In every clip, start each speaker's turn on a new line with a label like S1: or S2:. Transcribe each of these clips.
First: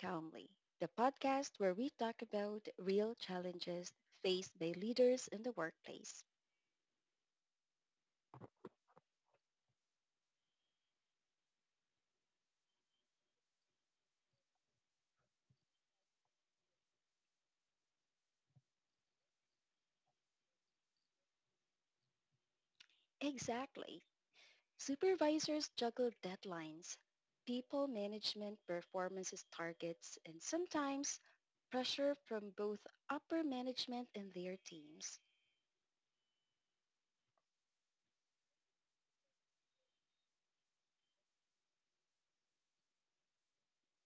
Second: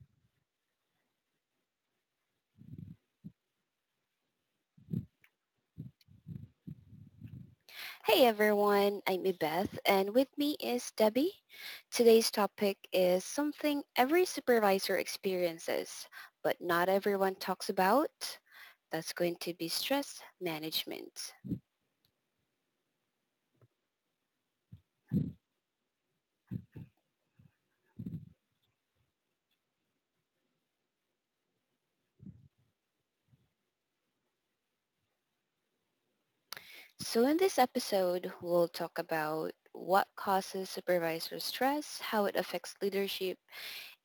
S1: Calmly, the podcast where we talk about real challenges faced by leaders in the workplace.
S2: Hey everyone, I'm Beth and with me is Debbie. Today's topic is something every supervisor experiences, but not everyone talks about. That's going to be stress management.
S1: Exactly. Supervisors juggle deadlines, people management performances targets, and sometimes pressure from both upper management and their teams.
S2: So in this episode, we'll talk about what causes supervisor stress, how it affects leadership,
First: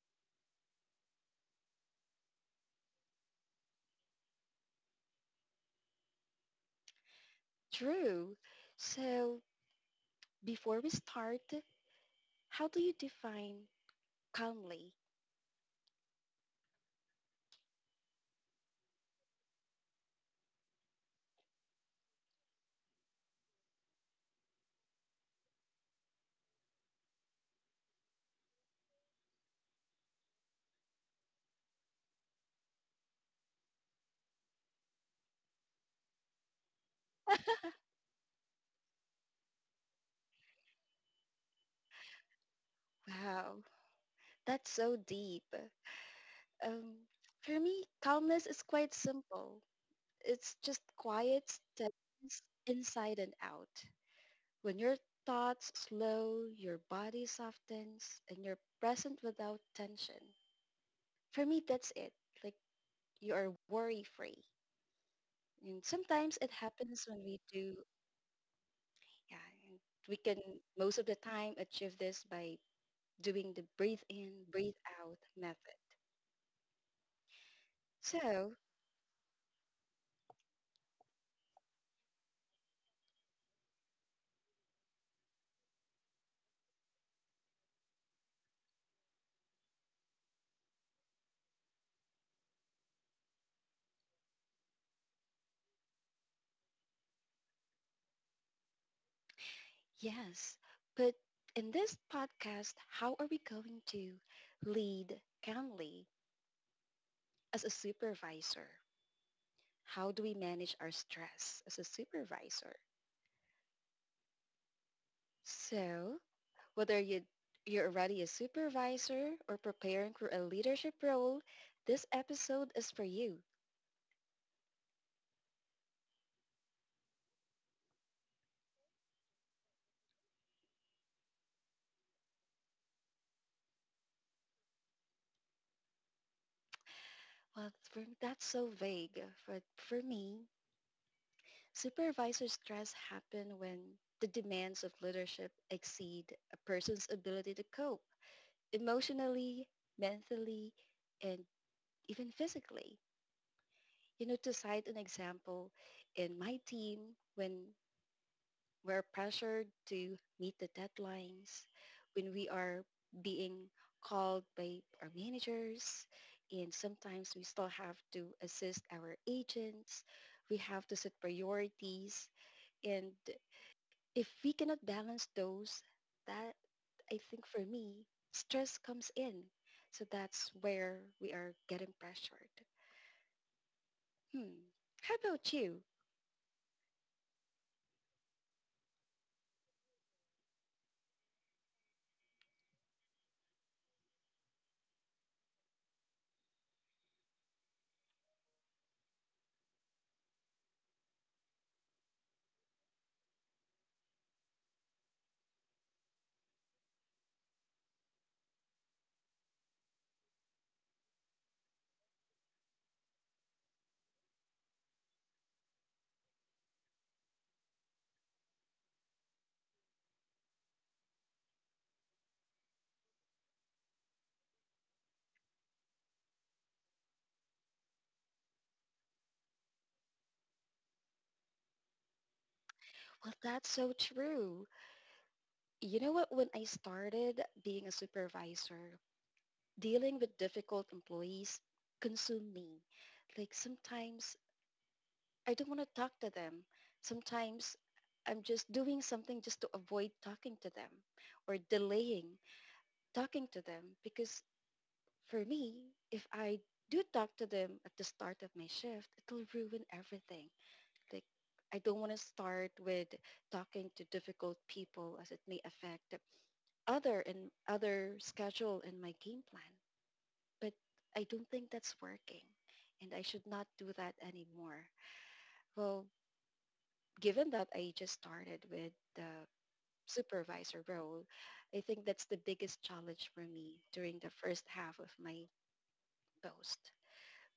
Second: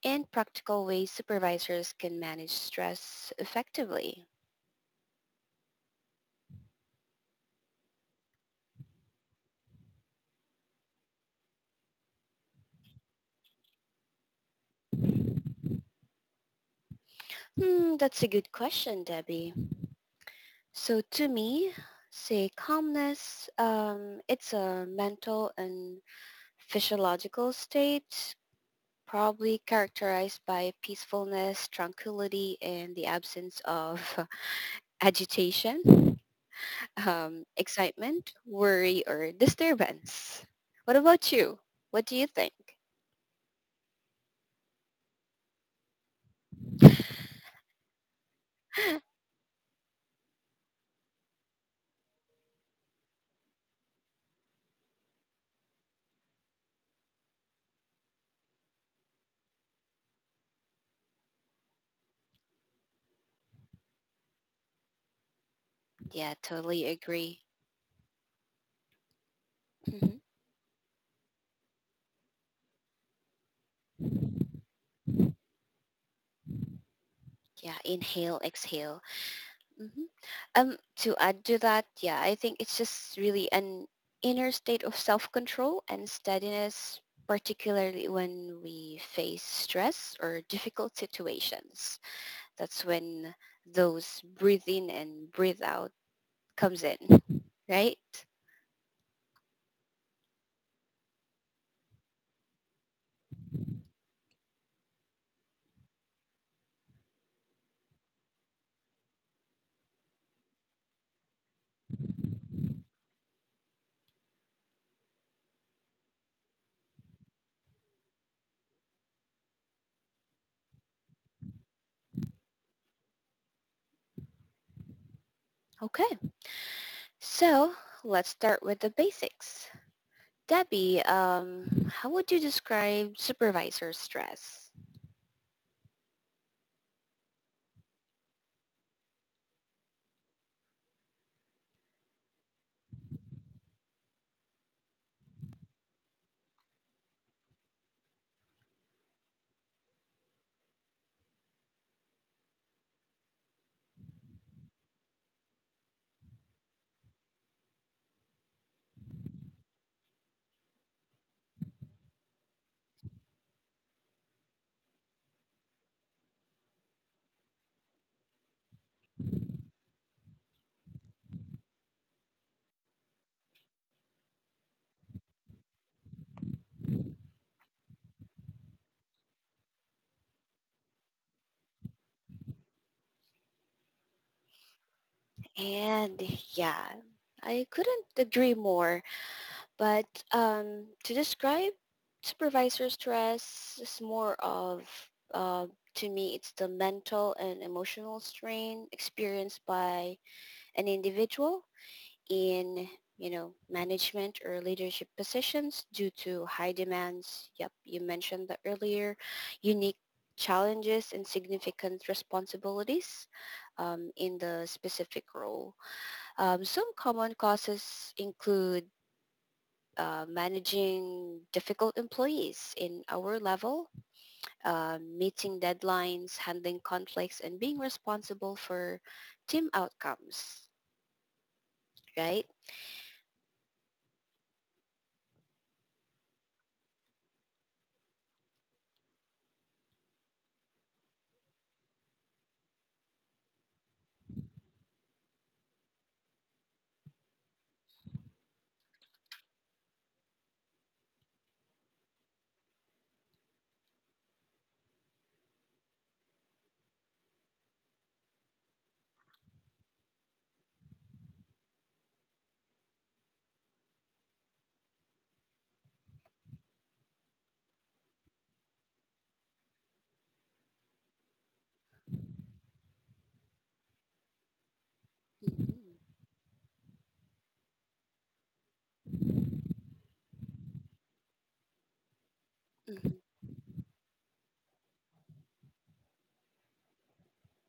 S2: and practical ways supervisors can manage stress effectively.
S1: True. So Before we start, how do you define calmly?
S2: Hmm, that's a good question, Debbie. So to me, say calmness, it's a mental and physiological state probably characterized by peacefulness, tranquility, and the absence of agitation, excitement, worry, or disturbance. What about you? What do you think?
S1: Wow, that's so deep. Um, for me, calmness is quite simple. It's just quiet steadiness inside and out. When your thoughts slow, your body softens, and you're present without tension. For me, that's it. Like you are worry-free. And
S2: Yeah,
S1: sometimes it
S2: totally
S1: happens when we
S2: agree.
S1: do, yeah, and
S2: Mhm.
S1: we can most of the time achieve this by doing the breathe in, breathe out method.
S2: Yeah, inhale,
S1: So
S2: exhale. Mhm. To add to that, yeah, I think it's just really an inner state of self-control and steadiness, particularly when we face stress or difficult situations. That's when those breathe in and breathe out comes in, right?
S1: Yes, but in this podcast, how are we going to lead calmly as a supervisor? How do we manage our stress as a supervisor? So whether you're already a supervisor or preparing for a leadership role, this episode is for you.
S2: Okay, so let's start with the basics. Debbie, how would you describe supervisor stress?
S1: Well, that's so vague. For me, supervisor stress happen when the demands of leadership exceed a person's ability to cope emotionally, mentally, and even physically. You know, to cite an example, in my team, when we're pressured to meet the deadlines, when we are being called by our managers, and sometimes we still have to assist our agents, we have to set priorities, and if we cannot balance those, that I think for me, stress comes in. So that's where we are getting pressured. Hmm. How about you?
S2: And yeah, I couldn't agree more. But to describe supervisor stress, it's more of, uh, to me, it's the mental and emotional strain experienced by an individual in, you know, management or leadership positions due to high demands. Yep, you mentioned that earlier. Unique challenges and significant responsibilities in the specific role. Some common causes include managing difficult employees in our level, meeting deadlines, handling conflicts, and being responsible for team outcomes, right?
S1: Well, that's so true. You know what? When I started being a supervisor, dealing with difficult employees consumed me. Like sometimes I don't want to talk to them. Sometimes I'm just doing something just to avoid talking to them or delaying talking to them because for me, if I do talk to them at the start of my shift, it'll ruin everything. Like I don't want to start with talking to difficult people as it may affect other and other schedule in my game plan. But I don't think that's working and I should not do that anymore.
S2: Mm-hmm.
S1: Well, given that I just started with the supervisor role, I think that's the biggest
S2: hmm
S1: challenge for me during the first half of my post.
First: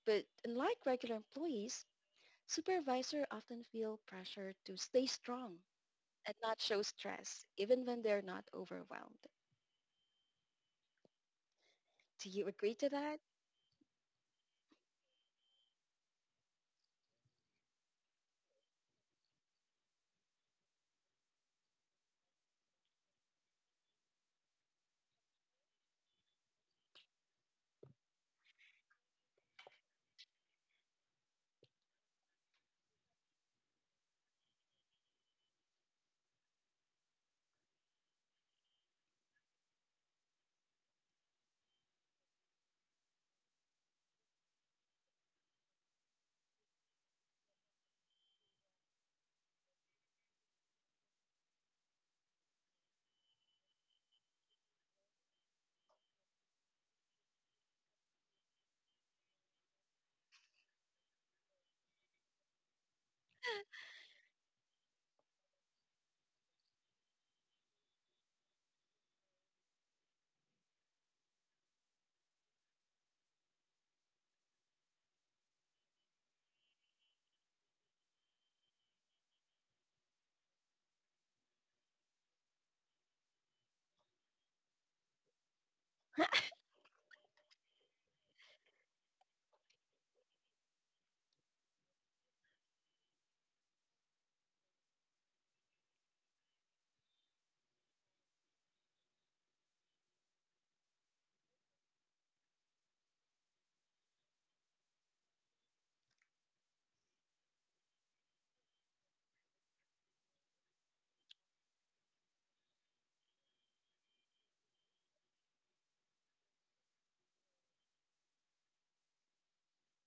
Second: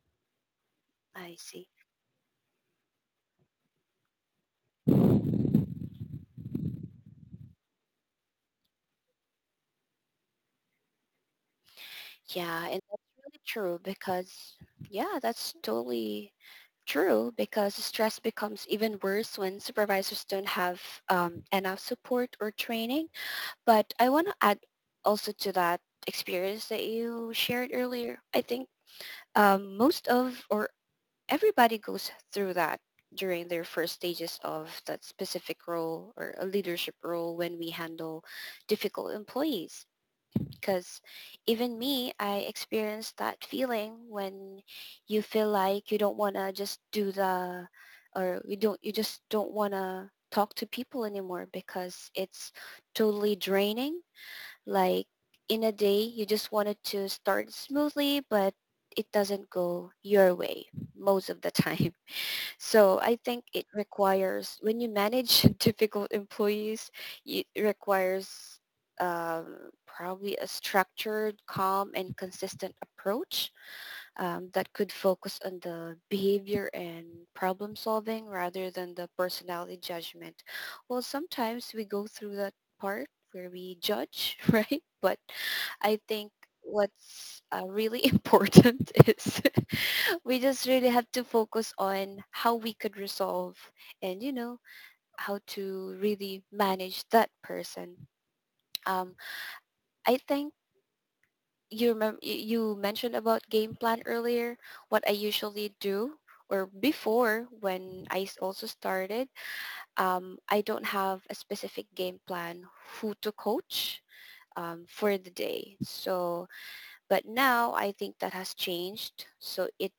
S1: But unlike regular
S2: I see.
S1: employees, supervisors often feel pressure to stay strong and not show stress, even when they're not overwhelmed. Do you
S2: Yeah,
S1: agree
S2: and
S1: to
S2: that's
S1: that?
S2: really true because, yeah, that's totally true because stress becomes even worse when supervisors don't have enough support or training. But I want to add also to that experience that you shared earlier. I think most of or everybody goes through that during their first stages of that specific role or a leadership role when we handle difficult employees because even me I experienced that feeling when you feel like you don't want to just do the or you don't you just don't want to talk to people anymore because it's totally draining. Like in a day, you just wanted to start smoothly, but it doesn't go your way most of the time. So I think it requires, when you manage difficult employees, it requires probably a structured, calm, and consistent approach that could focus on the behavior and problem solving rather than the personality judgment. Well, sometimes we go through that part where we judge, right? But I think what's really important is we just really have to focus on how we could resolve and, you know, how to really manage that person. Um, I think you remember you mentioned about game plan earlier. What I usually do or before when also started, I don't have a specific game plan who to coach for the day. So but now I think that has changed. So it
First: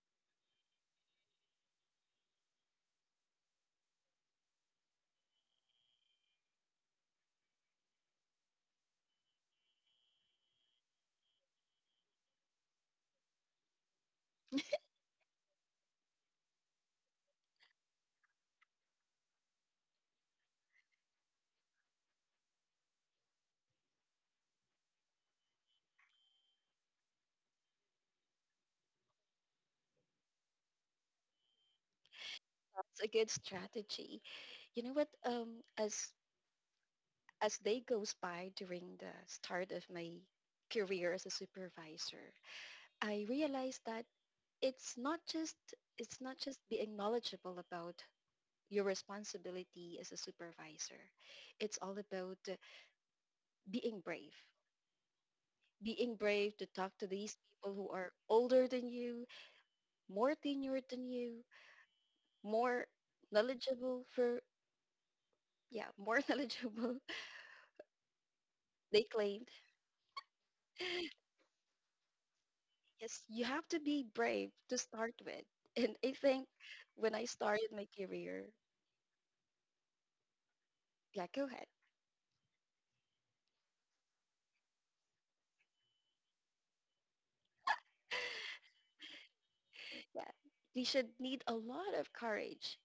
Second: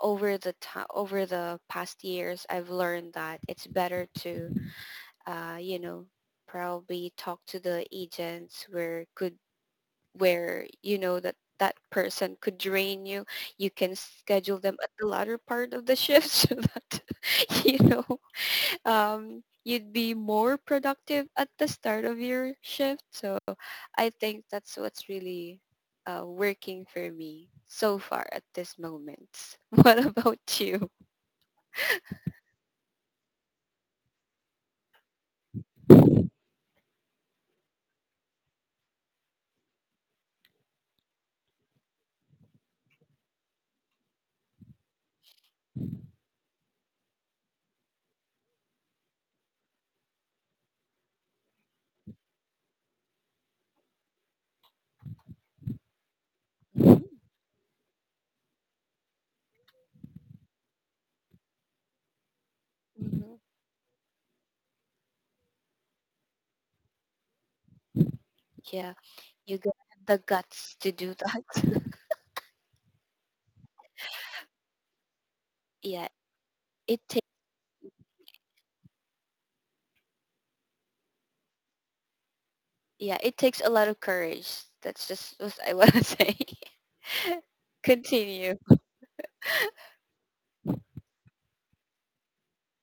S2: over the time over the past years I've learned that it's better to you know, probably talk to the agents where could where you know that that person could drain you. You can schedule them at the latter part of the shift so that you know, you'd be more productive at the start of your shift. So I think that's what's really working for me so far at this moment. What about you?
S1: That's a good strategy. You know what? As day goes by during the start of my career as a supervisor, I realized that it's not just it's not just being knowledgeable about your responsibility as a supervisor. It's all about being brave, being brave to talk to these people who are older than you, more tenured than you, more
S2: hmm
S1: knowledgeable for yeah, more knowledgeable,
S2: Yeah,
S1: they claimed.
S2: you got the guts to do that.
S1: Yes, you have to be brave to start with. And
S2: yeah,
S1: I think
S2: it
S1: when I
S2: takes
S1: started my career, yeah, go ahead.
S2: yeah, it takes a lot of courage. That's just what I want to say. Continue.
S1: Yeah. We should need a lot of courage.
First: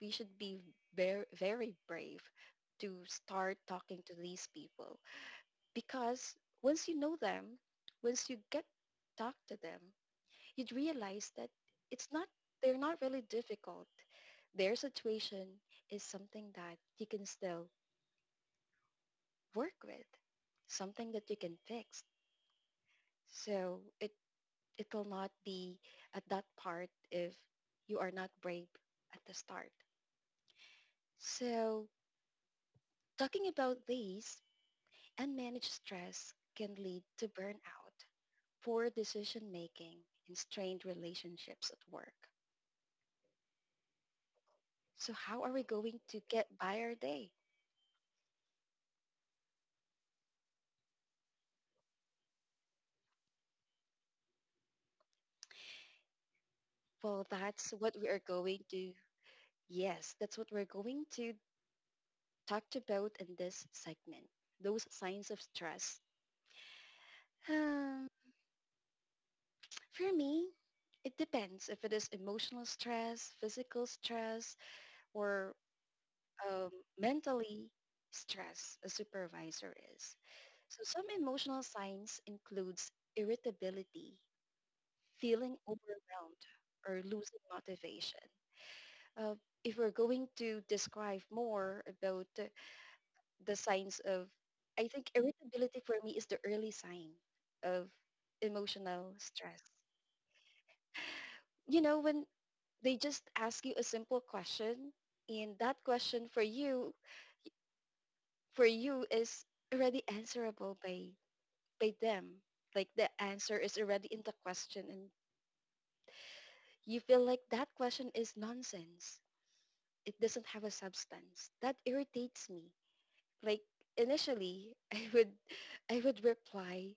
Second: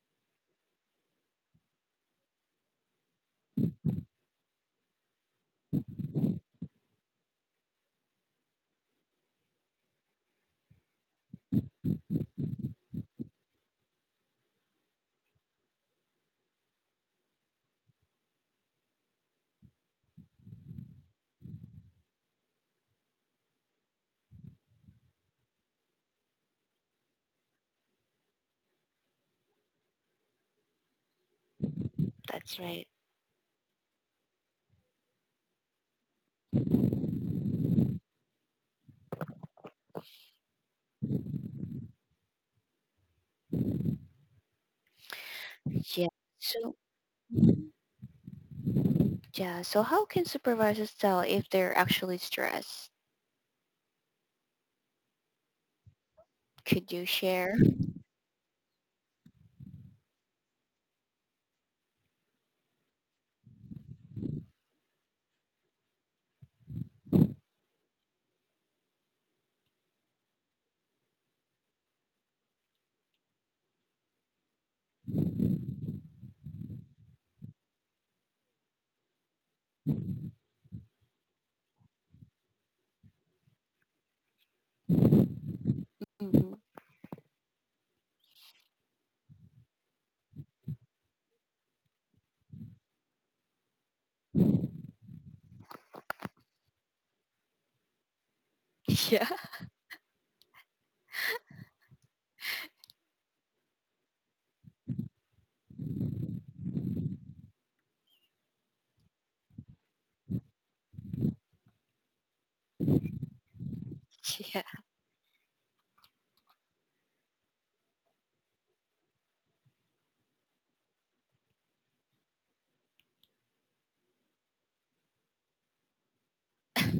S1: We should be very very brave to start talking to these people because once you know them, once you get talk to them, you'd realize that it's not they're not really difficult. Their situation is something that you can still work with, something that you can fix. So it will not be at that part if you are not brave at the start. So
S2: That's right.
S1: talking about these, unmanaged stress can lead to burnout, poor decision making, and strained relationships at work. So how are we going
S2: Yeah.
S1: to get
S2: So,
S1: by our day?
S2: Mhm. Yeah. So how can supervisors tell if they're actually stressed? Could you
S1: Well,
S2: share?
S1: that's what we are going to, yes, that's what we're going to talk about in this segment. Those signs of stress. Um, for me, it depends if it is emotional stress, physical stress, or um, mentally stress a supervisor is. So some emotional signs includes irritability, feeling overwhelmed,
S2: hmm
S1: or losing motivation. Uh, if we're going to describe more about the signs of I think irritability for me is the early sign of emotional
S2: Yeah.
S1: stress. You know, when they just ask you a simple question and that question for you is already answerable by them. Like the answer is already in the
S2: Yeah.
S1: question and you feel like that question is nonsense. It doesn't have a substance. That irritates me. Like initially I would reply,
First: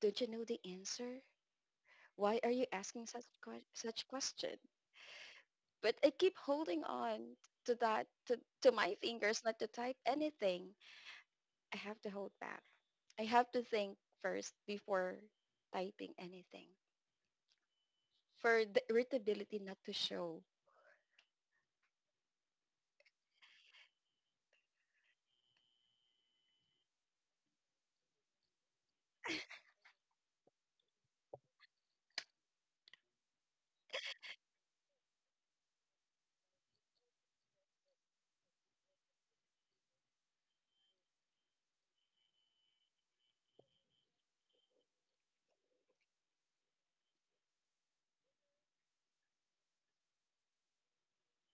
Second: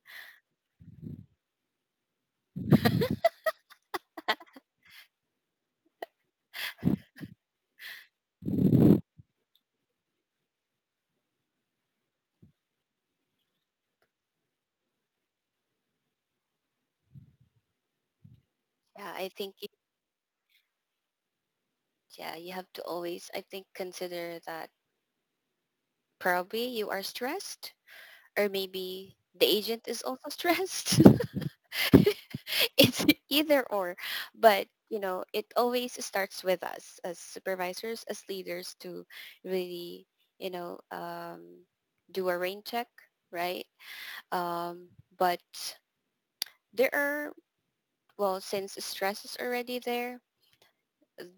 S1: don't you know the answer? Why are you asking such que- such question? But I keep holding on to that to my fingers not to type anything. I have to hold back. I have to think first before typing anything for the
S2: Yeah. I think,
S1: irritability not to show.
S2: yeah, you have to always, I think, consider that probably you are stressed or maybe the agent is also stressed. It's either or. But you know, it always starts with us as supervisors as leaders to really, you know, do a rain check, right? um, but there are, well, since stress is already there,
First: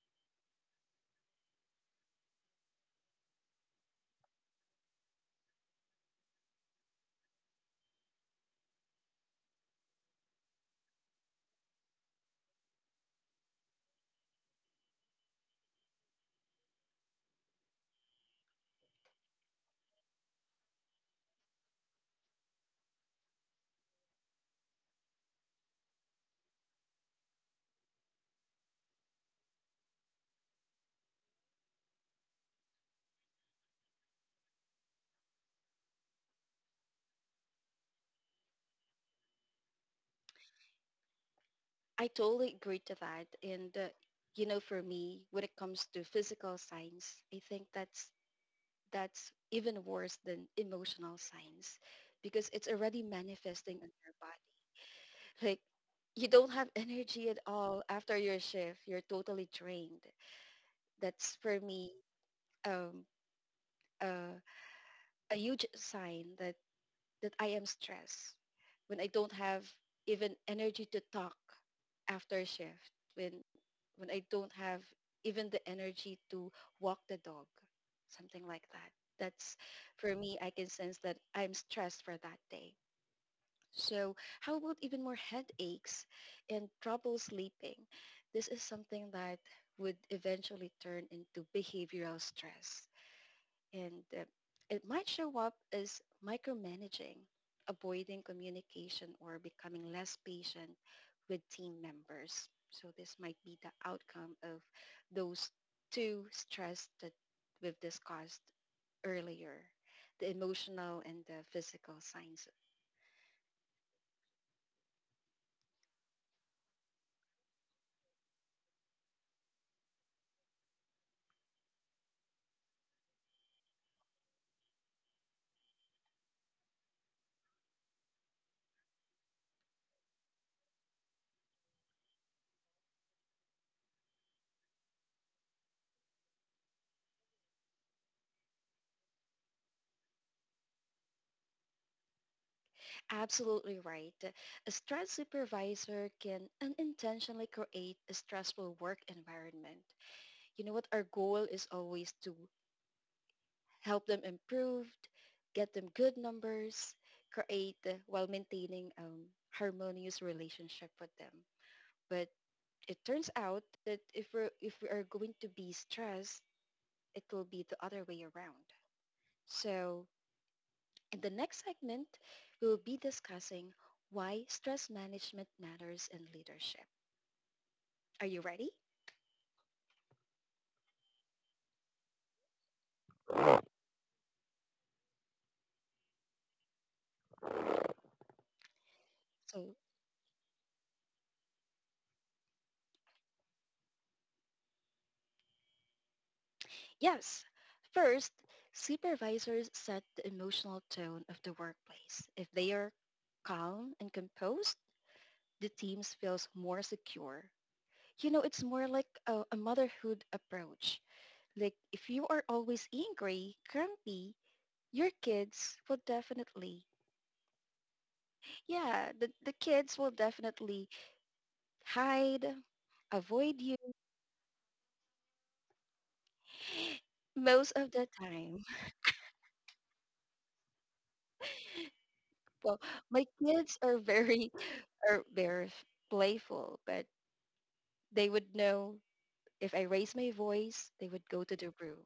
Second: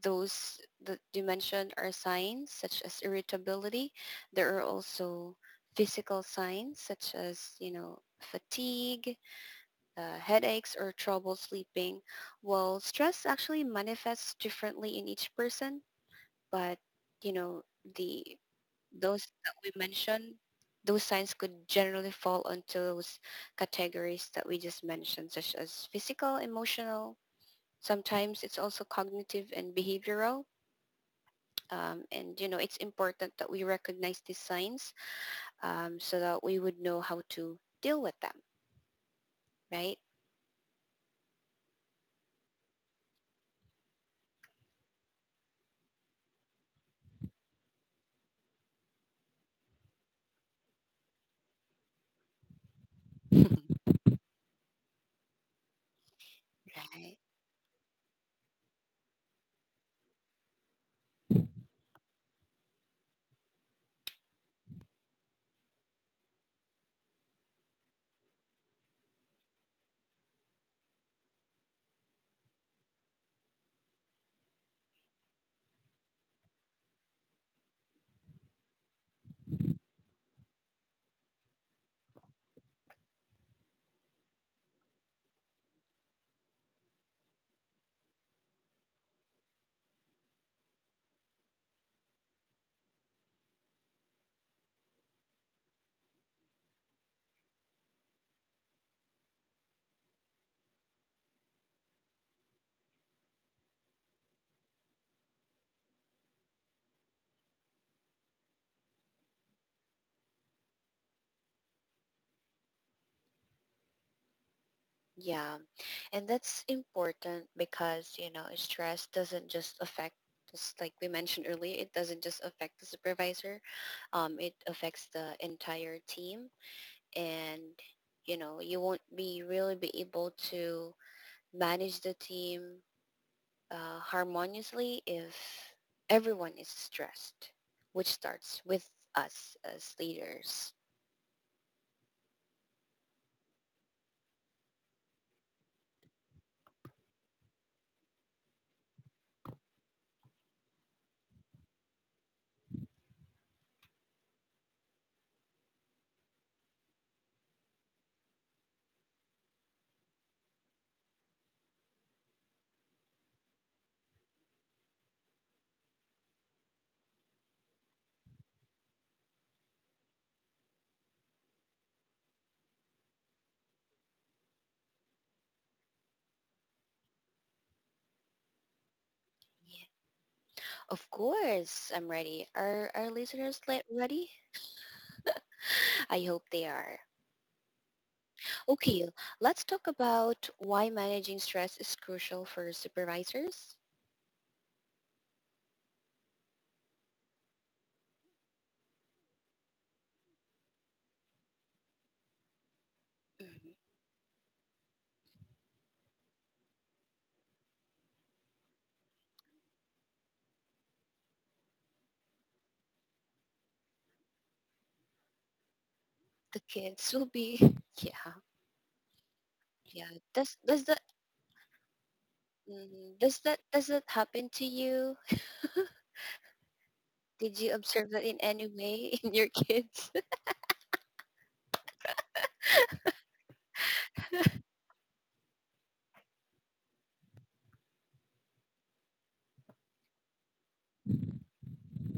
S2: those that you mentioned are signs such as irritability. There are also physical signs such as, you know, fatigue, headaches or trouble sleeping. Well, stress actually manifests differently in each person, but you know, the those that we mentioned, those signs could generally fall into those categories that we just mentioned, such as physical, emotional. Sometimes it's also cognitive and behavioral. And you know, it's important that we recognize these signs so that we would know how to deal with them, right?
S1: I totally agree to that. And you know, for me, when it comes to physical signs, I think that's even worse than emotional signs because it's already manifesting on your body. Like you don't have
S2: Right.
S1: energy at all after your shift. You're totally drained. That's for me um, uh, a huge sign that I am stressed when I don't have even energy to talk after shift, when I don't have even the energy to walk the dog, something like that. That's for me, I can sense that I'm stressed for that day. So how about even more headaches and trouble sleeping? This is something that would eventually turn into behavioral stress. And it might show up as micromanaging, avoiding communication, or becoming less patient with team members. So this might be the outcome of those two stress that we've discussed earlier, the emotional and the physical signs.
S2: Yeah. And that's important because, you know, stress doesn't just affect, just like we mentioned earlier, it doesn't just affect the supervisor. It affects the entire team and you know, you won't be really be able to manage the team harmoniously if everyone is stressed, which starts with us as leaders.
S1: Absolutely right. A stress supervisor can unintentionally create a stressful work environment. You know what? Our goal is always to help them improve, get them good numbers, create while maintaining harmonious relationship with them. But it turns out that if we are going to be stressed, it will be the other way around. So in the next segment, we will be discussing why stress management matters in leadership. Are you ready?
S2: Yeah. Of course, I'm ready. Are our listeners ready? I hope they are. Okay, let's
S1: So,
S2: talk about why managing stress is crucial for supervisors.
S1: yes. First, supervisors set the emotional tone of the workplace. If they are
S2: Mhm.
S1: calm and composed, the team feels more secure. You know, it's more like a motherhood approach. Like if you are always angry, grumpy, your kids will
S2: The
S1: definitely,
S2: kids will be, yeah,
S1: yeah, the
S2: yeah.
S1: kids will
S2: Does that
S1: definitely hide,
S2: mhm.
S1: avoid
S2: Does
S1: you
S2: that happen to you? Did you
S1: most of
S2: observe
S1: the
S2: that in any
S1: time.
S2: way in your kids?
S1: Well, my kids are very playful, but they would know if I raise my voice, they would go to the room.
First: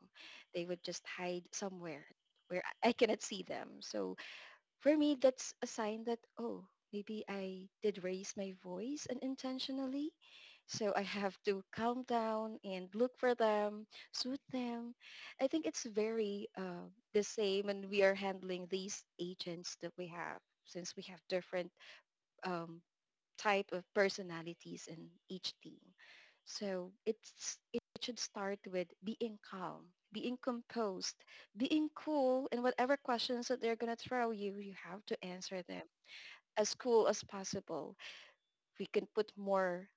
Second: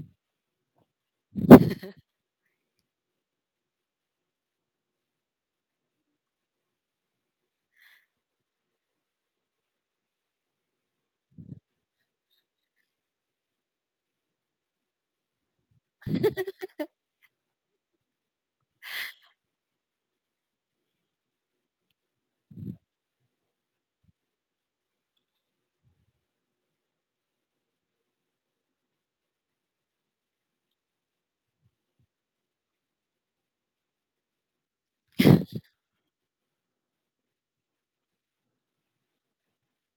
S1: They would just hide somewhere where I cannot see them. So for me, that's a sign that, oh, maybe I did raise my voice unintentionally. So I have to calm down and look for them, soothe them. I think it's very the same and we are handling these agents that we have since we have different um, type of personalities in each team. So it should start with being calm, being composed, being cool, and whatever questions that they're gonna throw you, you have to answer them as cool as possible. We can put more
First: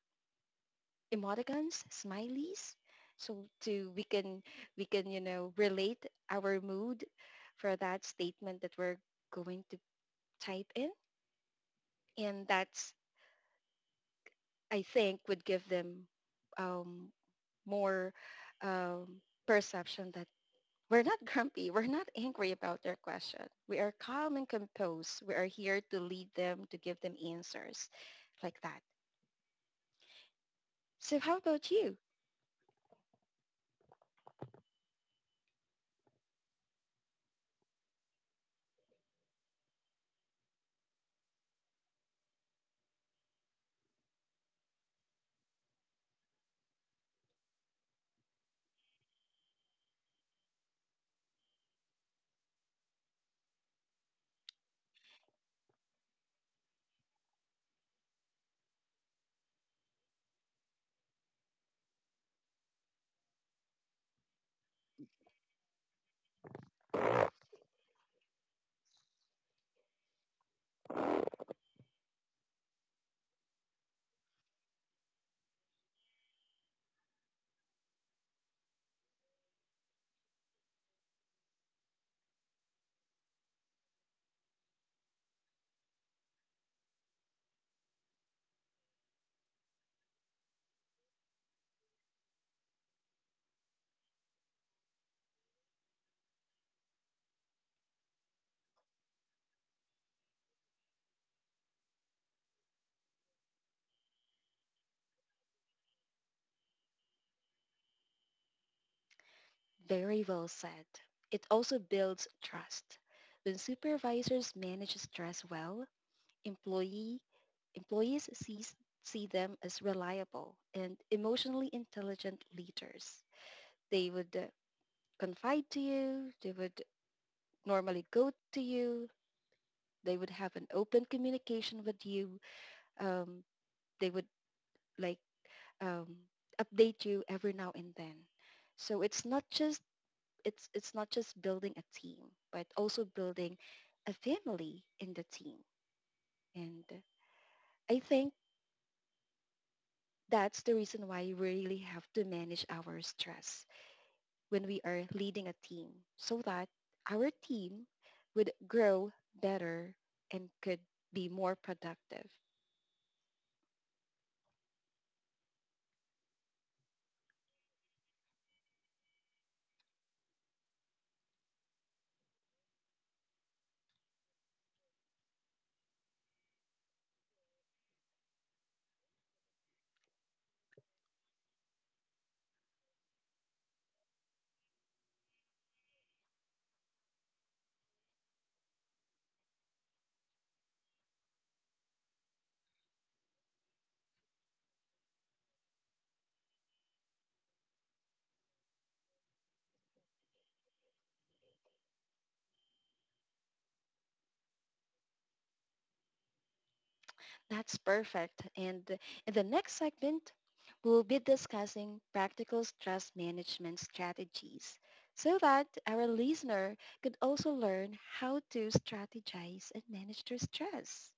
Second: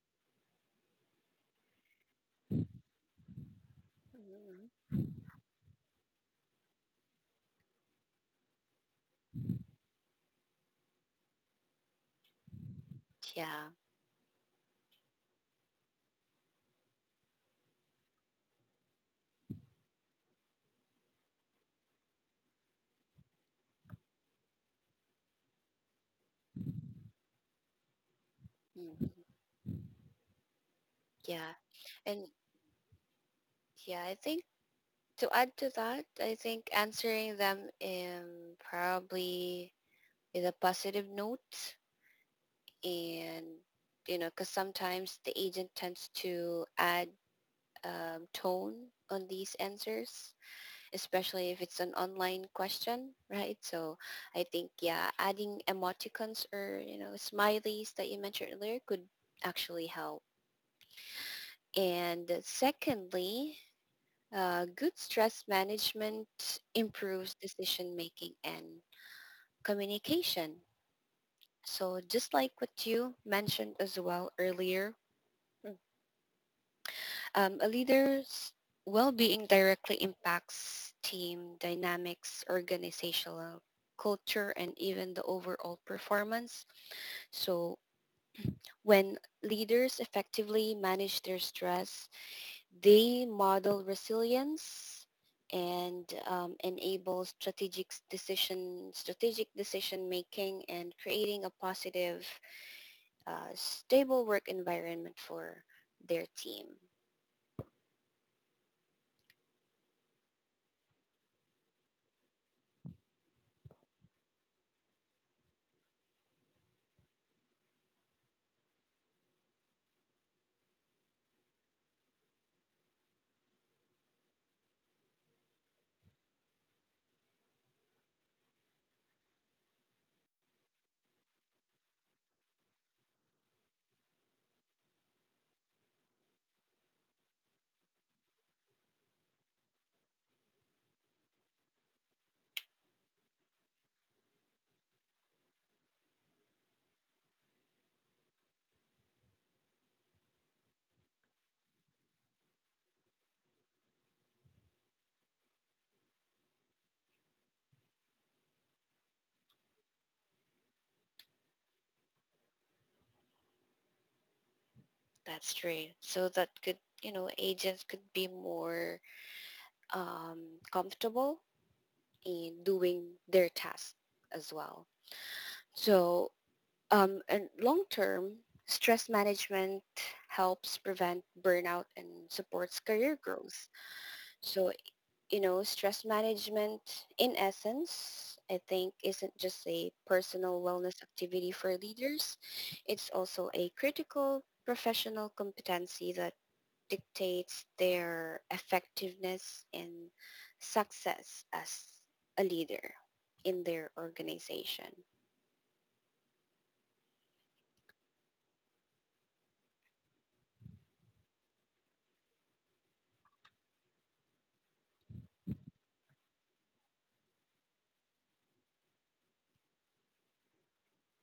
S1: emoticons, smileys, so to we
S2: Mhm.
S1: can you know relate our mood for that statement that we're going to type in, and that's
S2: Yeah,
S1: I think would give them um, more um, perception that we're not grumpy. We're not angry about their question. We are calm and composed. We are here to lead them, to give them answers like that.
S2: Mhm.
S1: So how
S2: Yeah,
S1: about you?
S2: and yeah. I think to add to that, I think answering them probably with a positive note and you know because sometimes the agent tends to add tone on these answers, especially if it's an online question, right? So I think yeah, adding emoticons or you know smileys that you mentioned earlier could actually help. And secondly, good stress management improves decision making and communication. So just like what you mentioned as well earlier, um, a leader's well-being directly impacts team dynamics, organizational culture, and even the overall performance. So when leaders effectively manage their stress, they model resilience and enable strategic decision making and creating a positive, stable work environment for their team.
S1: Very well said. It also builds trust. When supervisors manage stress well, employee employees see them as reliable and emotionally intelligent leaders. They would confide to you. They would normally go to you. They would have an open communication with you. Um, they would like um, update you every now and then. So it's not just building a team, but also building a family in the team. And I think that's the reason why we really have to manage our stress when we are leading a team so that our team would grow better and could be more productive.
S2: That's true. So that could, you know, agents could be more um, comfortable in doing their task as well. So, and long term, stress management helps prevent burnout and supports career growth. So you know, stress management in essence, I think isn't just a personal wellness activity for leaders. It's also a critical professional competency that dictates their effectiveness and success as a leader in their organization.
S1: That's perfect. And in the next segment, we'll be discussing practical stress management strategies so that our listener could also learn how to strategize and manage their stress.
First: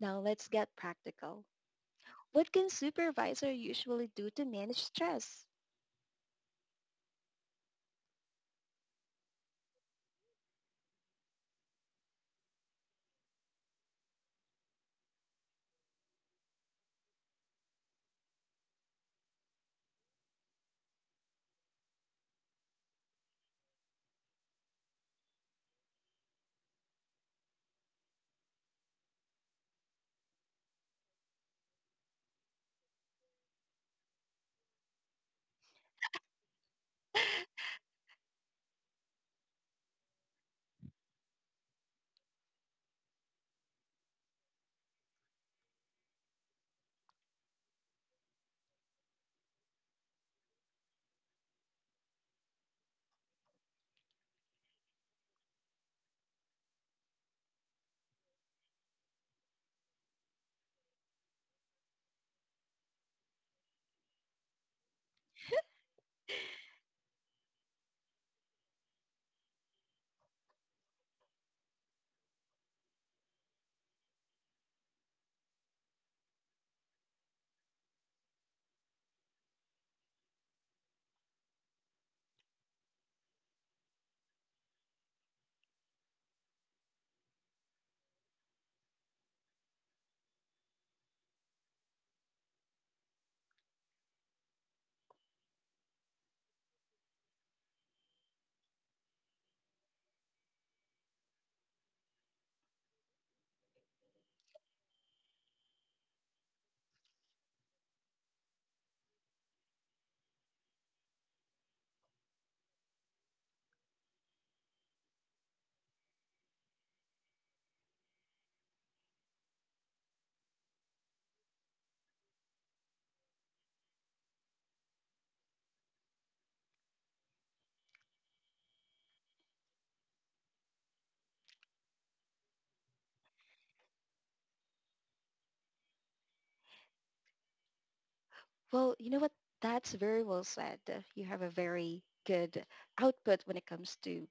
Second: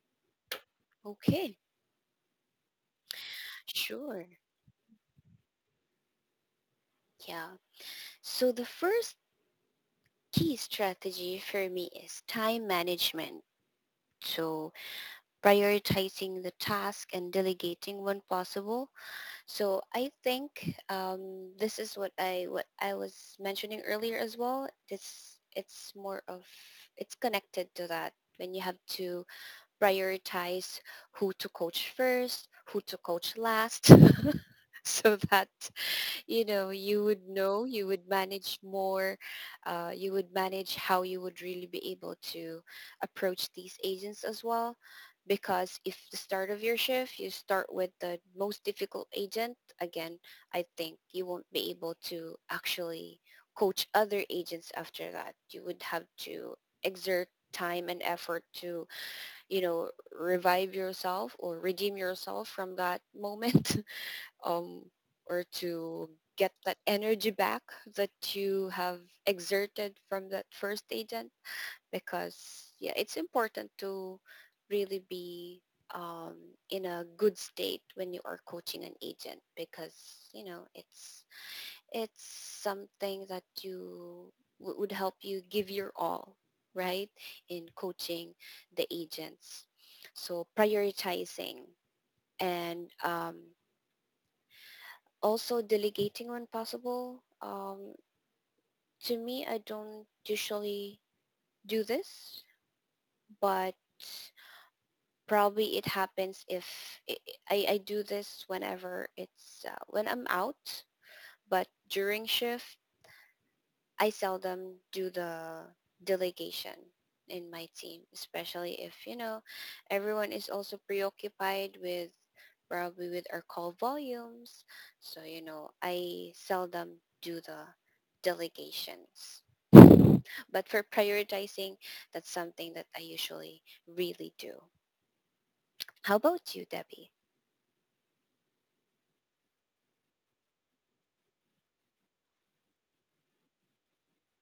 S1: Now let's get practical.
S2: Okay,
S1: What can supervisor usually
S2: sure.
S1: do to manage stress?
S2: Yeah. So the first key strategy for me is time management. So prioritizing the task and delegating when possible. So I think this is what I was mentioning earlier as well. This It's more of, it's connected to that. When you have to prioritize who to coach first, who to coach last, so that you know, you would know, you would manage more, you would manage how you would really be able to approach these agents as well. Because if the start of your shift you start with the most difficult agent again, I think you won't be able to actually coach other agents after that. You would have to exert time and effort to, you know, revive yourself or redeem yourself from that moment, um, or to get that energy back that you have exerted from that first agent, because yeah, it's important to really be um, in a good state when you are coaching an agent because you know, it's it's something that you would help you give your all, right, in coaching the agents. So prioritizing and also delegating when possible. To me, I don't usually do this, but probably it happens if I, I do this whenever it's when I'm out. But during shift, I seldom do the delegation in my team, especially if, you know, everyone is also preoccupied with probably with our call volumes. So, you know, I seldom do the delegations. But for prioritizing, that's something that I usually really do. How about you, Debbie?
S1: Well, you know what? That's very well said. You have a very good output when it comes to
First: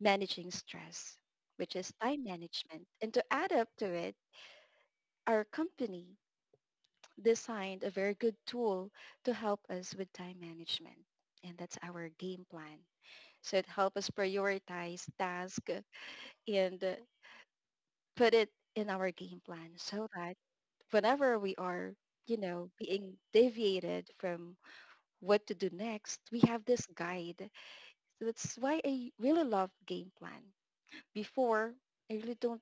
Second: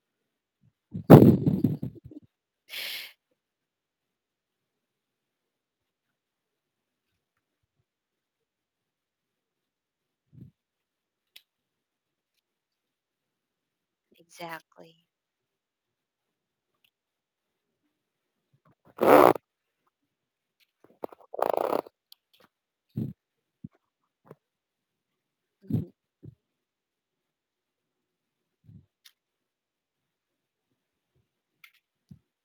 S1: managing stress, which is time management. And to add up to it, our company designed a very good tool to help us with time management, and that's our game plan. So it helps us
S2: Exactly.
S1: prioritize tasks and put it in our game plan so that whenever we are, you know, being deviated from what to do
S2: Mhm.
S1: next, we have this guide. So that's why I really love game plan. Before, I really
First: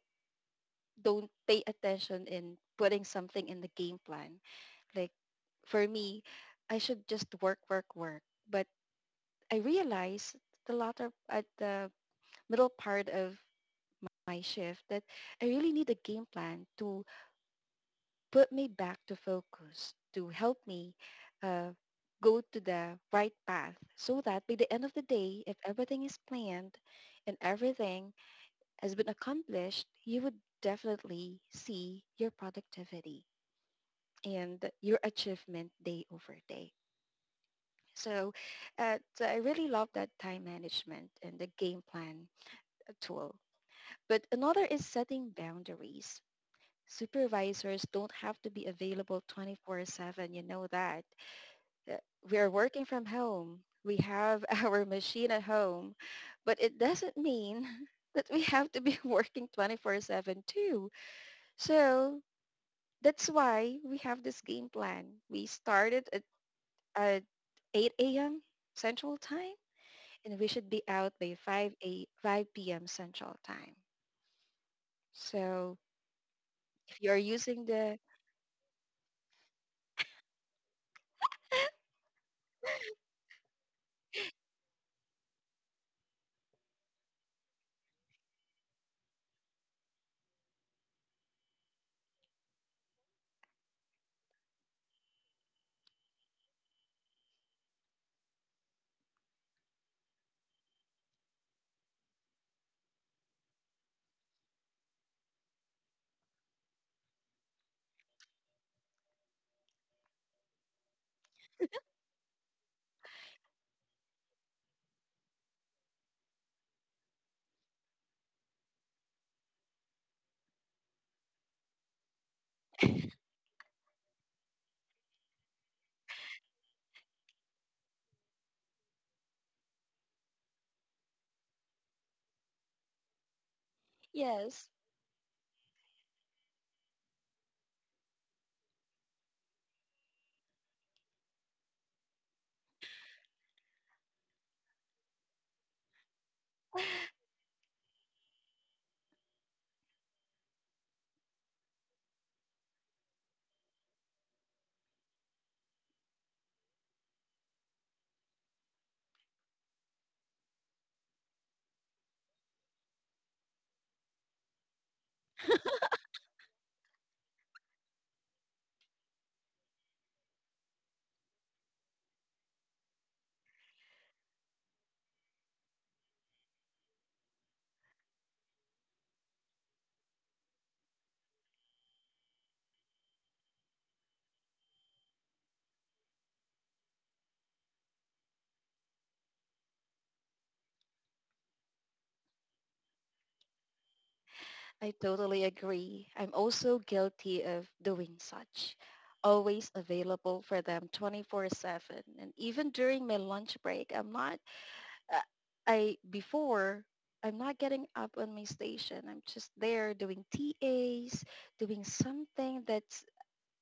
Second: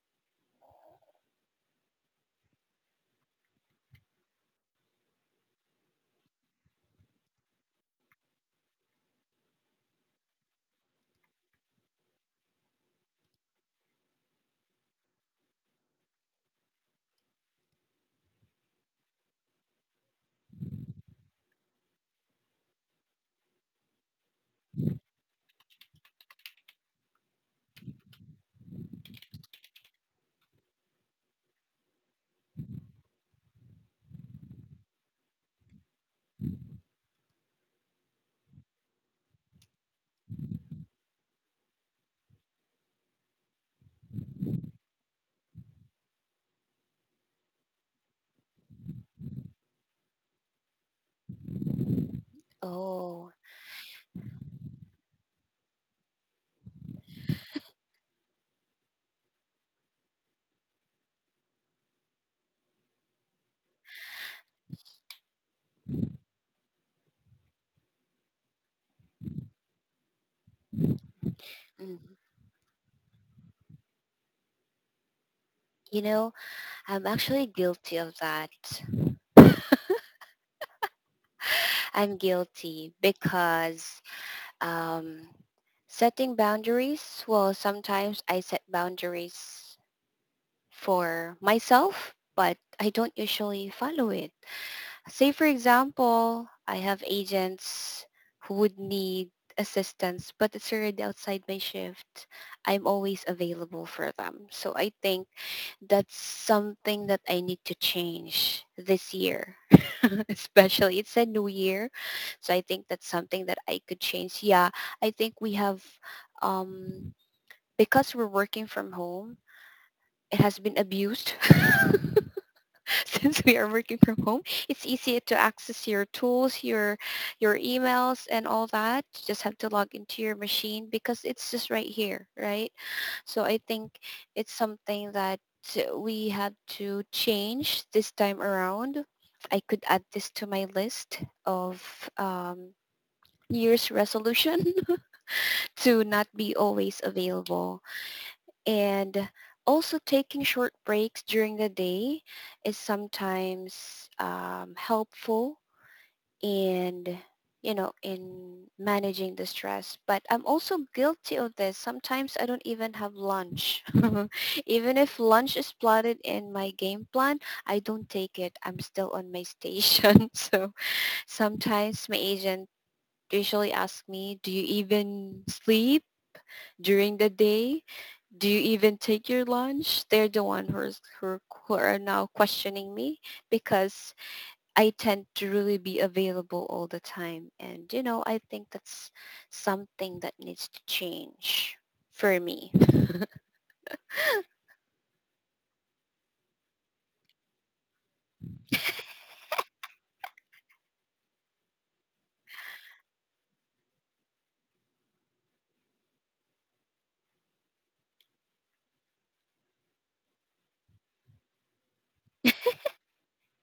S1: don't pay attention in putting something in the game plan. Like for me, I should just work, work, work. But I realized the latter at the middle part of my shift that I really need a game plan to put me back to focus, to help me uh, go to the right path so that by the end of the day, if everything is planned and everything has been accomplished, you would definitely see your productivity and your achievement day over day. So, so I really love that time management and the game plan tool. But another is setting boundaries. Supervisors don't have to be available 24/7. You know that. Uh, We are working from
S2: Oh,
S1: home. We have our machine at home, but it doesn't mean that we have to be working 24/7 too. So that's why we have this game plan. We started at 8 a.m. Central Time and we should be out by
S2: mhm.
S1: 5 p.m. Central Time. So
S2: You know,
S1: if
S2: I'm
S1: you're
S2: actually
S1: using the
S2: guilty of that. I'm guilty because um, setting boundaries, well, sometimes I set boundaries for myself, but I don't usually follow it. Say, for example, I have agents who would need assistance, but it's already outside my shift. I'm always available for them. So I think that's something that I need to change this year. Especially it's a new year, so I think that's something that I could change. Yeah, I think we have um because we're working from home, it has been abused. Since we are working from home, it's easier to access your tools, your emails and all that. You just have to log into your machine because it's just right here, right? So I think it's
S1: yes,
S2: something that we had to change this time around. I could add this to my list of um, New year's resolution to not be always available and also taking short breaks during the day is sometimes helpful in, you know, in managing the stress. But I'm also guilty of this. Sometimes I don't even have lunch. Even if lunch is plotted in my game plan, I don't take it. I'm still on my station. So sometimes my agent usually asks me, do you even sleep during the day? Do you even take your lunch? They're the one who are now questioning me because I tend to really be available all the time. And, you know, I think that's something that needs to change for me.
S1: I totally agree. I'm also guilty of doing such. Always available for them 24/7, and even during my lunch break, I'm not uh, I before I'm not getting up on my station. I'm just there doing TAs, doing something that's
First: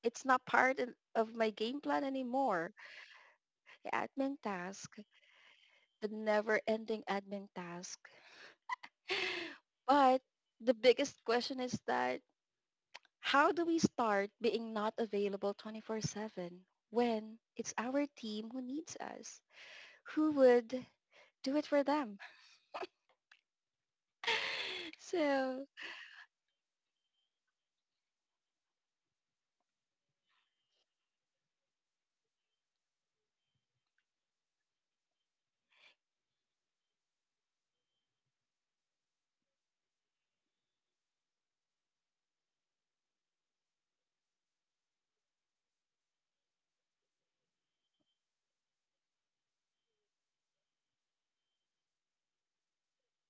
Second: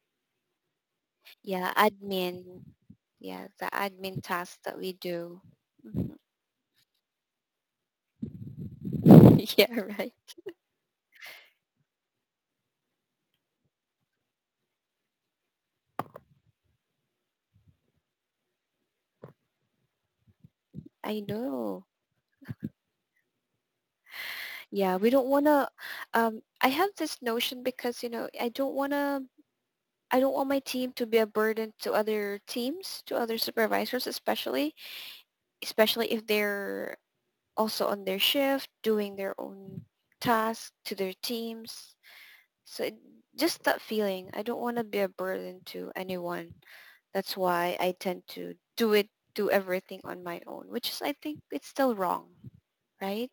S1: it's not part of my
S2: Yeah,
S1: game plan
S2: admin.
S1: anymore.
S2: Yeah, the admin
S1: Admin
S2: tasks that we
S1: task,
S2: do.
S1: the
S2: Mhm.
S1: never-ending admin task.
S2: Yeah, right.
S1: But the biggest question is that how do we start being not available 24/7 when it's our team who needs us? Who would
S2: I
S1: do it for
S2: know.
S1: them?
S2: Yeah, we don't want
S1: So,
S2: to. I have this notion because, you know, I don't want my team to be a burden to other teams, to other supervisors especially, especially if they're also on their shift, doing their own tasks to their teams. So just that feeling. I don't want to be a burden to anyone. That's why I tend to do everything on my own, which is I think it's still wrong, right?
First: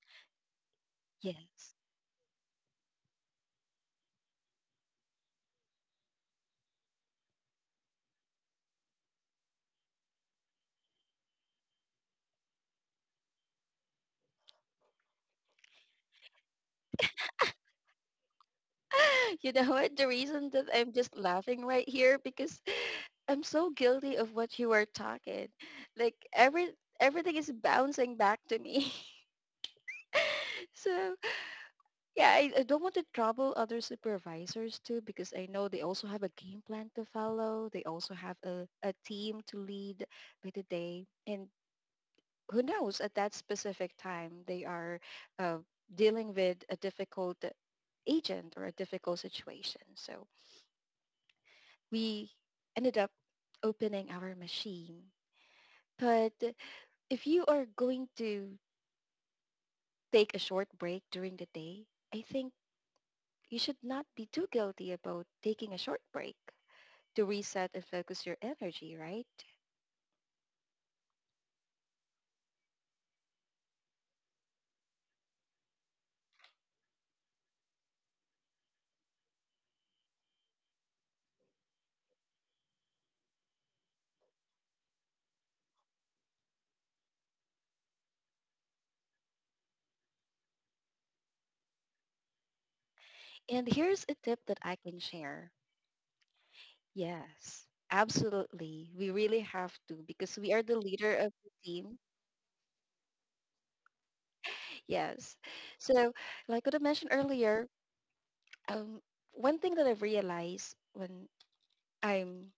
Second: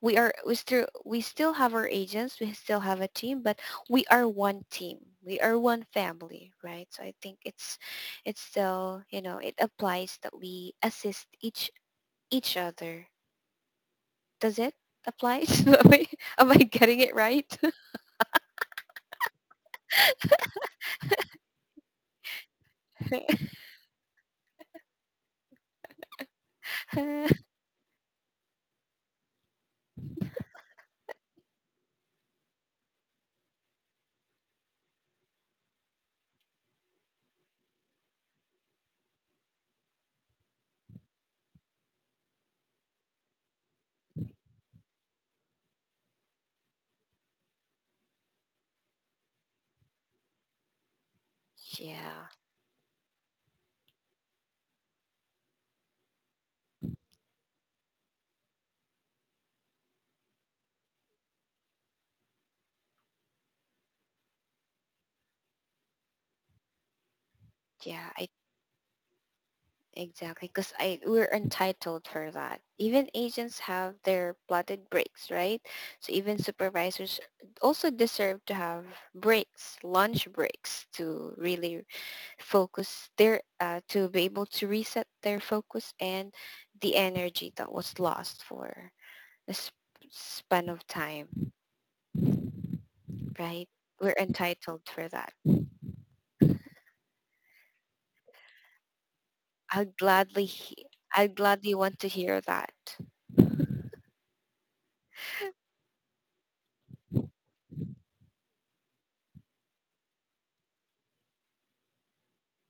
S2: We still have
S1: yes.
S2: our agents, we still have a team, but we are one team. We are one family, right? So I think it's still, you know, it applies that we assist each other. Does it apply? Am I getting it right?
S1: You know what? The reason that I'm just laughing right here because I'm so guilty of what you were talking. Like everything is bouncing back to me. So yeah, I don't want to trouble other supervisors too because I know they also have a game plan to follow. They also have a team to lead by the day. And who knows, at that specific time, they are uh, dealing with a difficult agent or a difficult situation. So
S2: Yeah.
S1: we ended up opening our machine. But if you are going to take a short break during the day, I think you should not be too guilty about taking a short break to reset and
S2: Yeah,
S1: focus
S2: I
S1: your energy, right?
S2: exactly because I we're entitled for that. Even agents have their plotted breaks, right? So even supervisors also deserve to have breaks, lunch breaks, to really focus their to be able to reset their focus and the energy that was lost for a sp- span of time,
S1: And
S2: right?
S1: here's a
S2: We're
S1: tip that I
S2: entitled
S1: can
S2: for that.
S1: share. Yes, absolutely. We really have
S2: I would
S1: to because
S2: gladly,
S1: we are the
S2: he-
S1: leader
S2: I
S1: of
S2: would
S1: the
S2: gladly want
S1: team.
S2: to hear that.
S1: Yes. So like what I mentioned earlier, um, one thing that I've realized when I'm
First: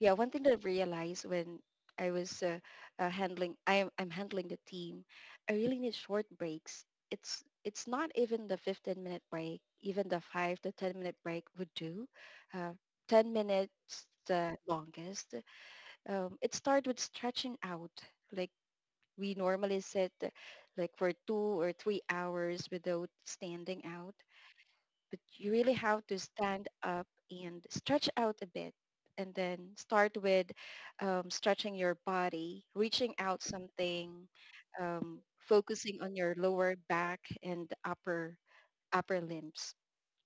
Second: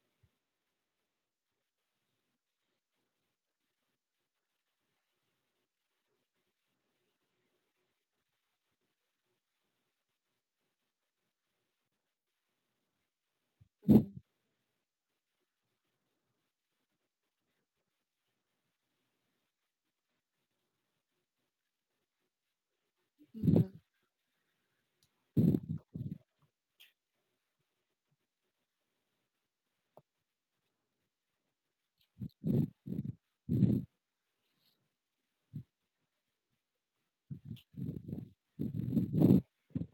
S1: Yeah, one thing that I realized when I was I'm handling the team. I really need short breaks. It's not even the 15-minute break, even the five to 10 minute break would do. Uh, 10 minutes
S2: Mhm,
S1: the longest. It started with stretching out, like we normally sit like for 2 or 3 hours without standing
S2: mhm,
S1: out, but you really have to stand up and stretch out a bit, and then start with stretching your body, reaching out something, um, focusing on your lower back and upper limbs.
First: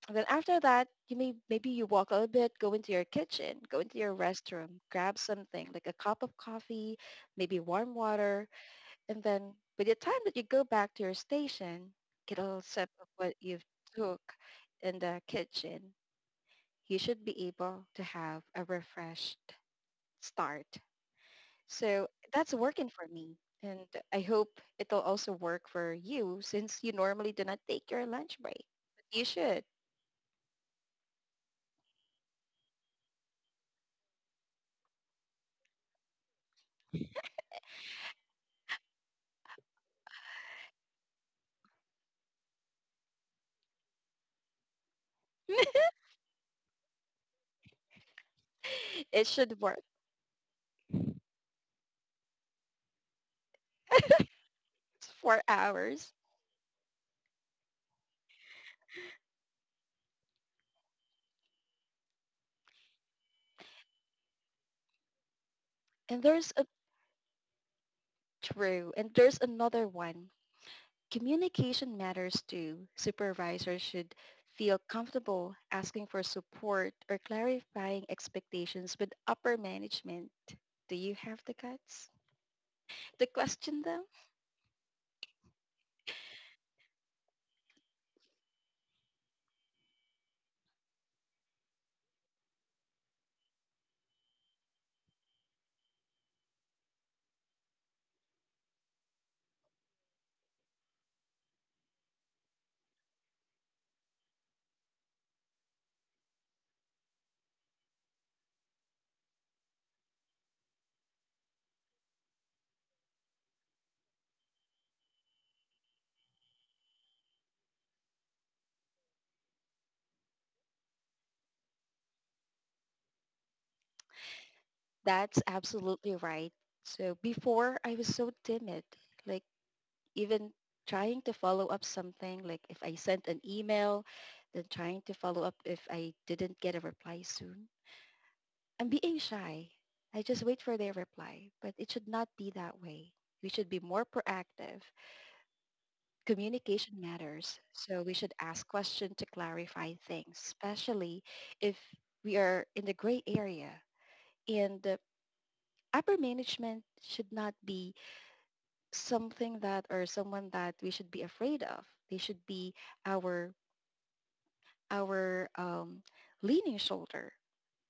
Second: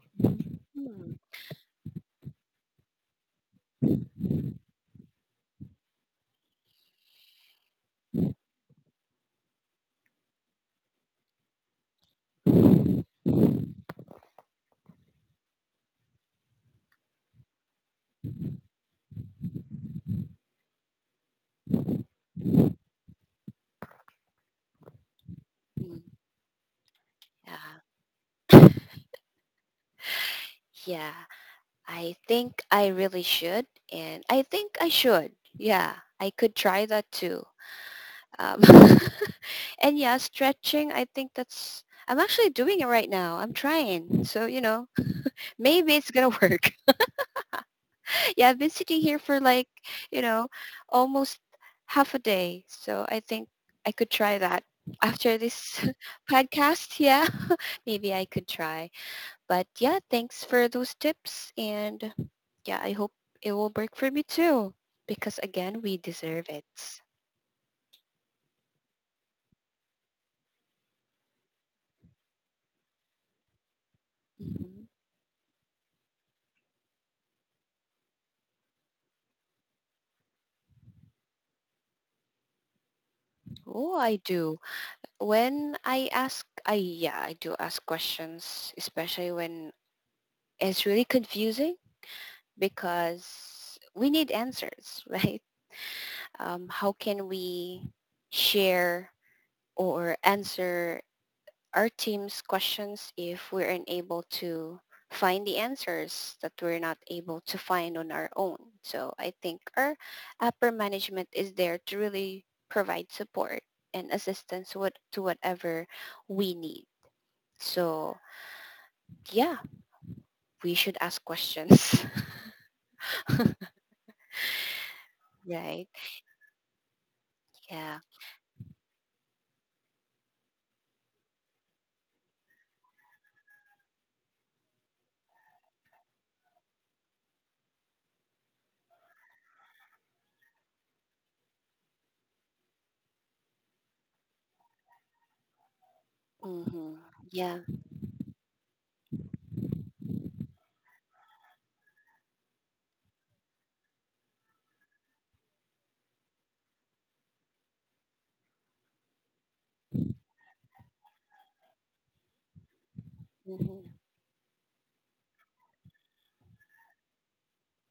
S1: And then after that, you
S2: mhm,
S1: may maybe you walk a little bit, go into your kitchen, go into your restroom, grab something like a cup of coffee, maybe warm water, and then by the time that you go back to your station, get a little sip of what you've took in the kitchen, you should be able to have a refreshed start. So that's working for me. And I hope it'll also work for
S2: mhm.
S1: you since you normally do not
S2: Yeah.
S1: take your lunch break. But you should.
S2: Yeah. I think I really should. And I think I should. Yeah. I could try that too. Um, and yeah, stretching, I think that's, I'm actually doing it right now. I'm trying. So, you know, maybe it's going to work. Yeah. I've been sitting here
S1: It
S2: for
S1: should
S2: like,
S1: work.
S2: you know, almost half a day. So I think I could try that
S1: It's
S2: after
S1: four
S2: this
S1: hours.
S2: podcast. Yeah. Maybe I could try. But yeah, thanks for those tips. And yeah, I hope it will work for me too. Because again, we
S1: And
S2: deserve
S1: there's
S2: it.
S1: a true. And there's another one. Communication matters too. Supervisors should feel
S2: Mhm.
S1: comfortable asking for support or clarifying expectations with upper management. Do you have the guts to question
S2: Oh,
S1: them?
S2: I do. When I ask, I Yeah, I do ask questions, especially when it's really confusing because we need answers, right? How can we share or answer our team's questions if we're unable to find the answers that we're not able to find on our own. So I think our upper management is there to really provide support and assistance to whatever we need. So yeah, we should ask questions,
S1: That's
S2: right?
S1: absolutely right. So before I was
S2: Yeah.
S1: so timid, like even trying to follow up something, like if I sent an email, then trying to follow up if I didn't get a reply soon. I'm being shy. I just wait for their reply, but it should not be that way. We should be more proactive. Communication
S2: Hmm.
S1: matters,
S2: Yeah.
S1: so we should ask questions to clarify things, especially if we are in the gray area. And the upper management should not be something that or someone that we should be afraid of. They should be our
S2: Hmm.
S1: our leaning shoulder.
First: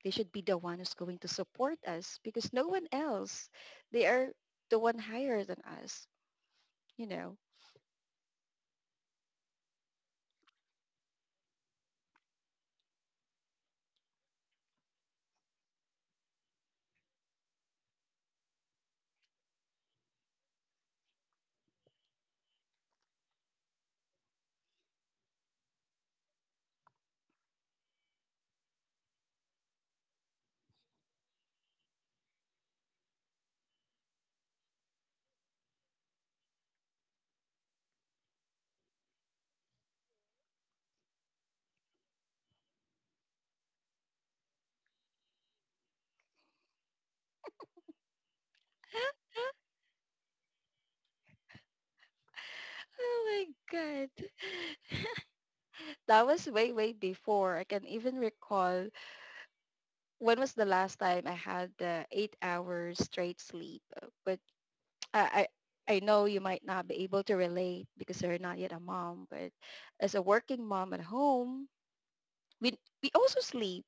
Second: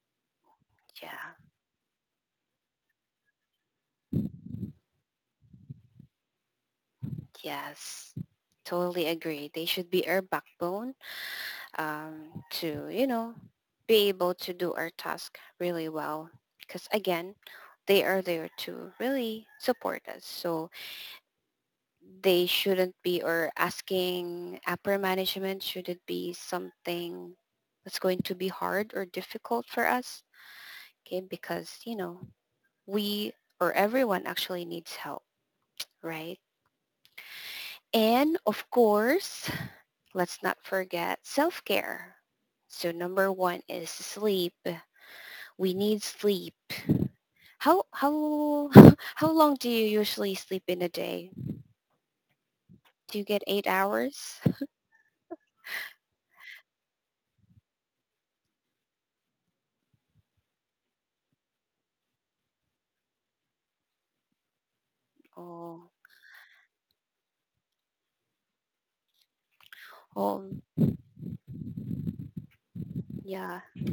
S1: They should be the one who's going to
S2: Yeah.
S1: support us because no one else. They are the one higher than us, you know.
S2: Yes. Totally agree. They should be our backbone to, you know, be able to do our task really well. Because again, they are there to really support us. So they shouldn't be or asking upper management should it be something that's going to be hard or difficult for us. Okay, because, you know, we or everyone actually needs help, right? And of course, let's not forget self-care. So number one is sleep. We need sleep. How how long do you usually sleep in a day? Do you get
S1: Oh my
S2: eight
S1: god.
S2: hours?
S1: That was way, way before. I can even recall when was the last time I had the 8 hours straight sleep. But I,
S2: Oh,
S1: I know you might not be able to relate because you're not yet a mom, but as a
S2: oh,
S1: working mom at home, we we also
S2: yeah,
S1: sleep.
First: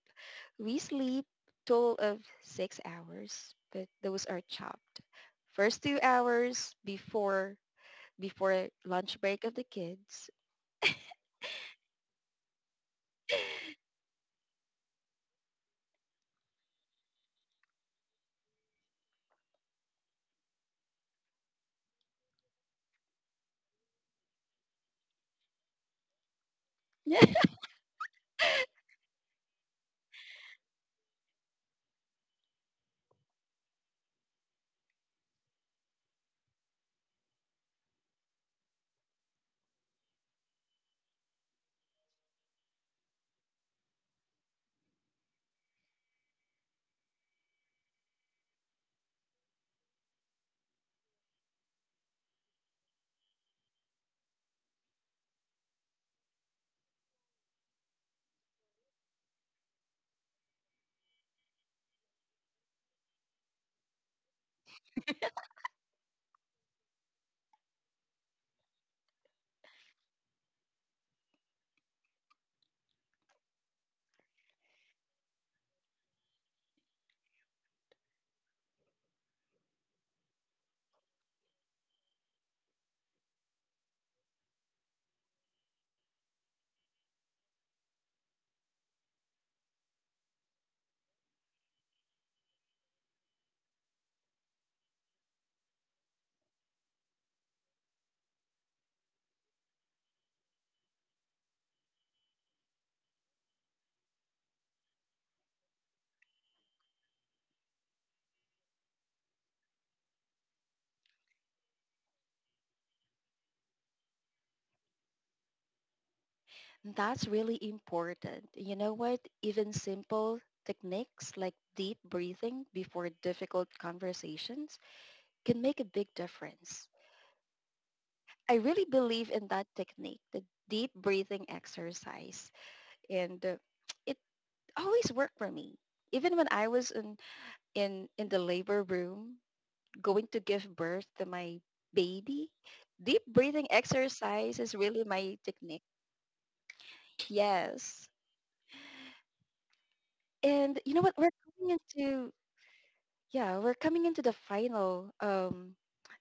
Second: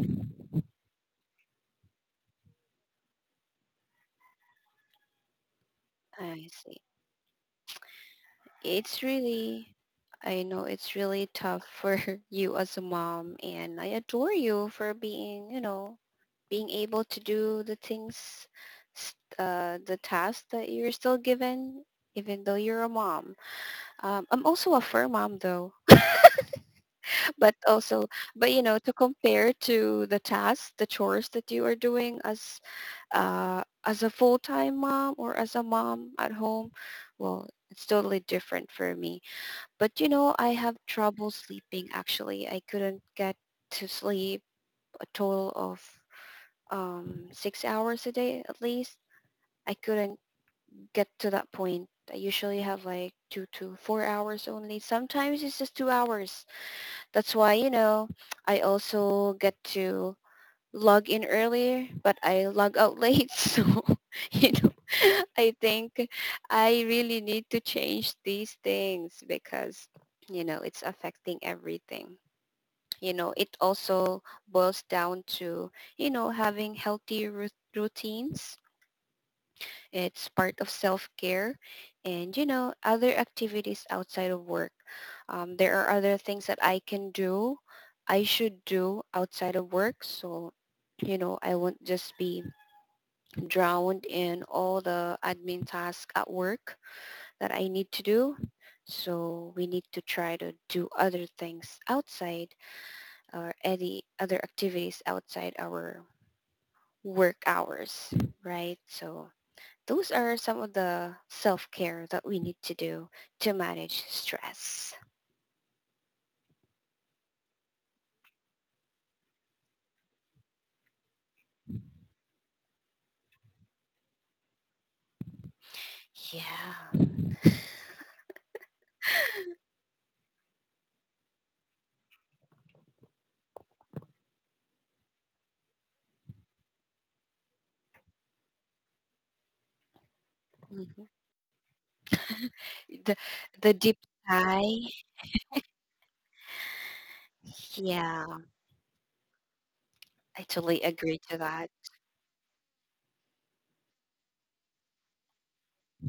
S1: We sleep total of 6 hours, but those are chopped. First two
S2: I
S1: hours
S2: see.
S1: before
S2: It's
S1: lunch break of the
S2: really,
S1: kids.
S2: I know it's really tough for you as a mom, and I adore you for being, you know, being able to do the things, the tasks that you're still given, even though you're a mom. I'm also a fur mom though. But also but you know to compare to the tasks the chores that you are doing as a full-time mom or as a mom at home, well it's totally different for me, but you know I have trouble sleeping actually I couldn't get to sleep a total of 6 hours a day at least, I couldn't get to that point, I usually have like 2 to 4 hours only, sometimes it's just 2 hours. That's why, you know, I also get to log in earlier, but I log out late. So, you know, I think I really need to change these things because, you know, it's affecting everything. You know, it also boils down to, you know, having healthy routines, it's part of self-care and, you know, other activities outside of work. There are other things that I should do outside of work. So, you know, I won't just be drowned in all the admin tasks at work that I need to do. So we need to try to do other things outside or any other activities outside our work hours, right? So those are some of the self-care that we need to do to manage stress.
S1: That's really important. You know what? Even simple techniques like deep breathing before difficult conversations can make a big difference.
S2: Yeah.
S1: I really believe in that technique, the deep breathing exercise. And it always worked for me. Even when I was in the labor room going to give birth
S2: Mhm.
S1: to my baby, deep
S2: The
S1: breathing
S2: the deep
S1: exercise is
S2: sigh.
S1: really my technique. Yes.
S2: Yeah, I
S1: And
S2: totally
S1: you know what?
S2: agree to that.
S1: Yeah, we're coming into the final,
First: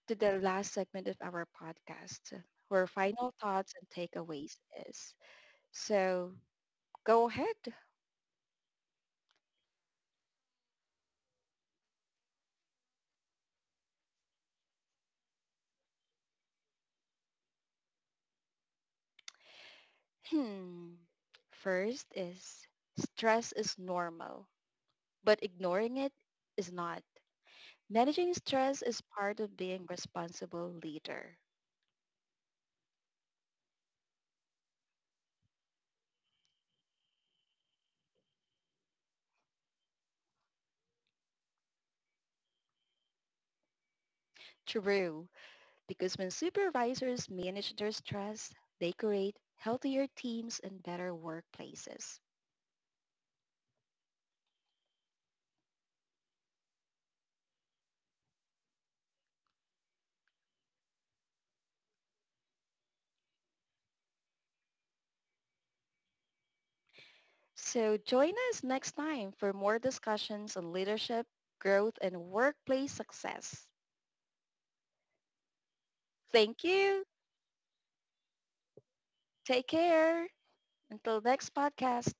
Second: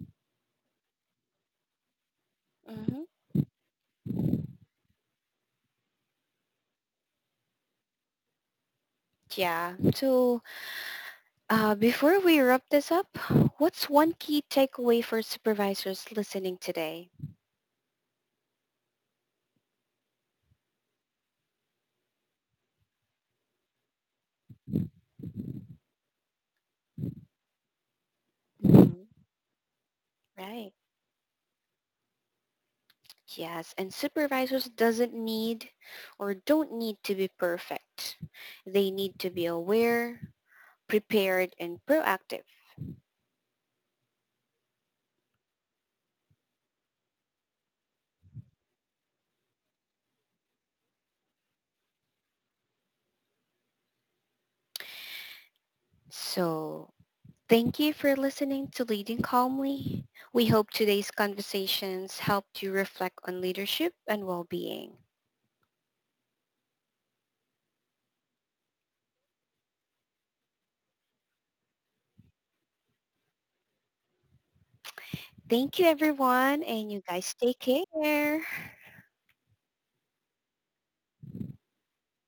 S1: to the last segment of our podcast where
S2: Hmm.
S1: final thoughts and takeaways is. So go ahead.
S2: Yeah. So before we wrap this up, what's one key takeaway for supervisors listening today?
S1: Hmm. First is stress is normal, but ignoring it is not. Managing
S2: Mhm.
S1: stress is part of being a
S2: Right.
S1: responsible leader.
S2: Yes, and supervisors doesn't need or don't need to be perfect. They need to be aware, prepared, and proactive.
S1: True, because when supervisors manage their stress, they create healthier teams and better workplaces.
S2: So thank you for listening to Leading Calmly. We hope today's conversations helped you reflect on leadership and well-being.
S1: So join us next time for more discussions on leadership, growth, and workplace success.
S2: Thank you, everyone,
S1: Thank
S2: and you
S1: you.
S2: guys take care.
S1: Take care. Until next podcast.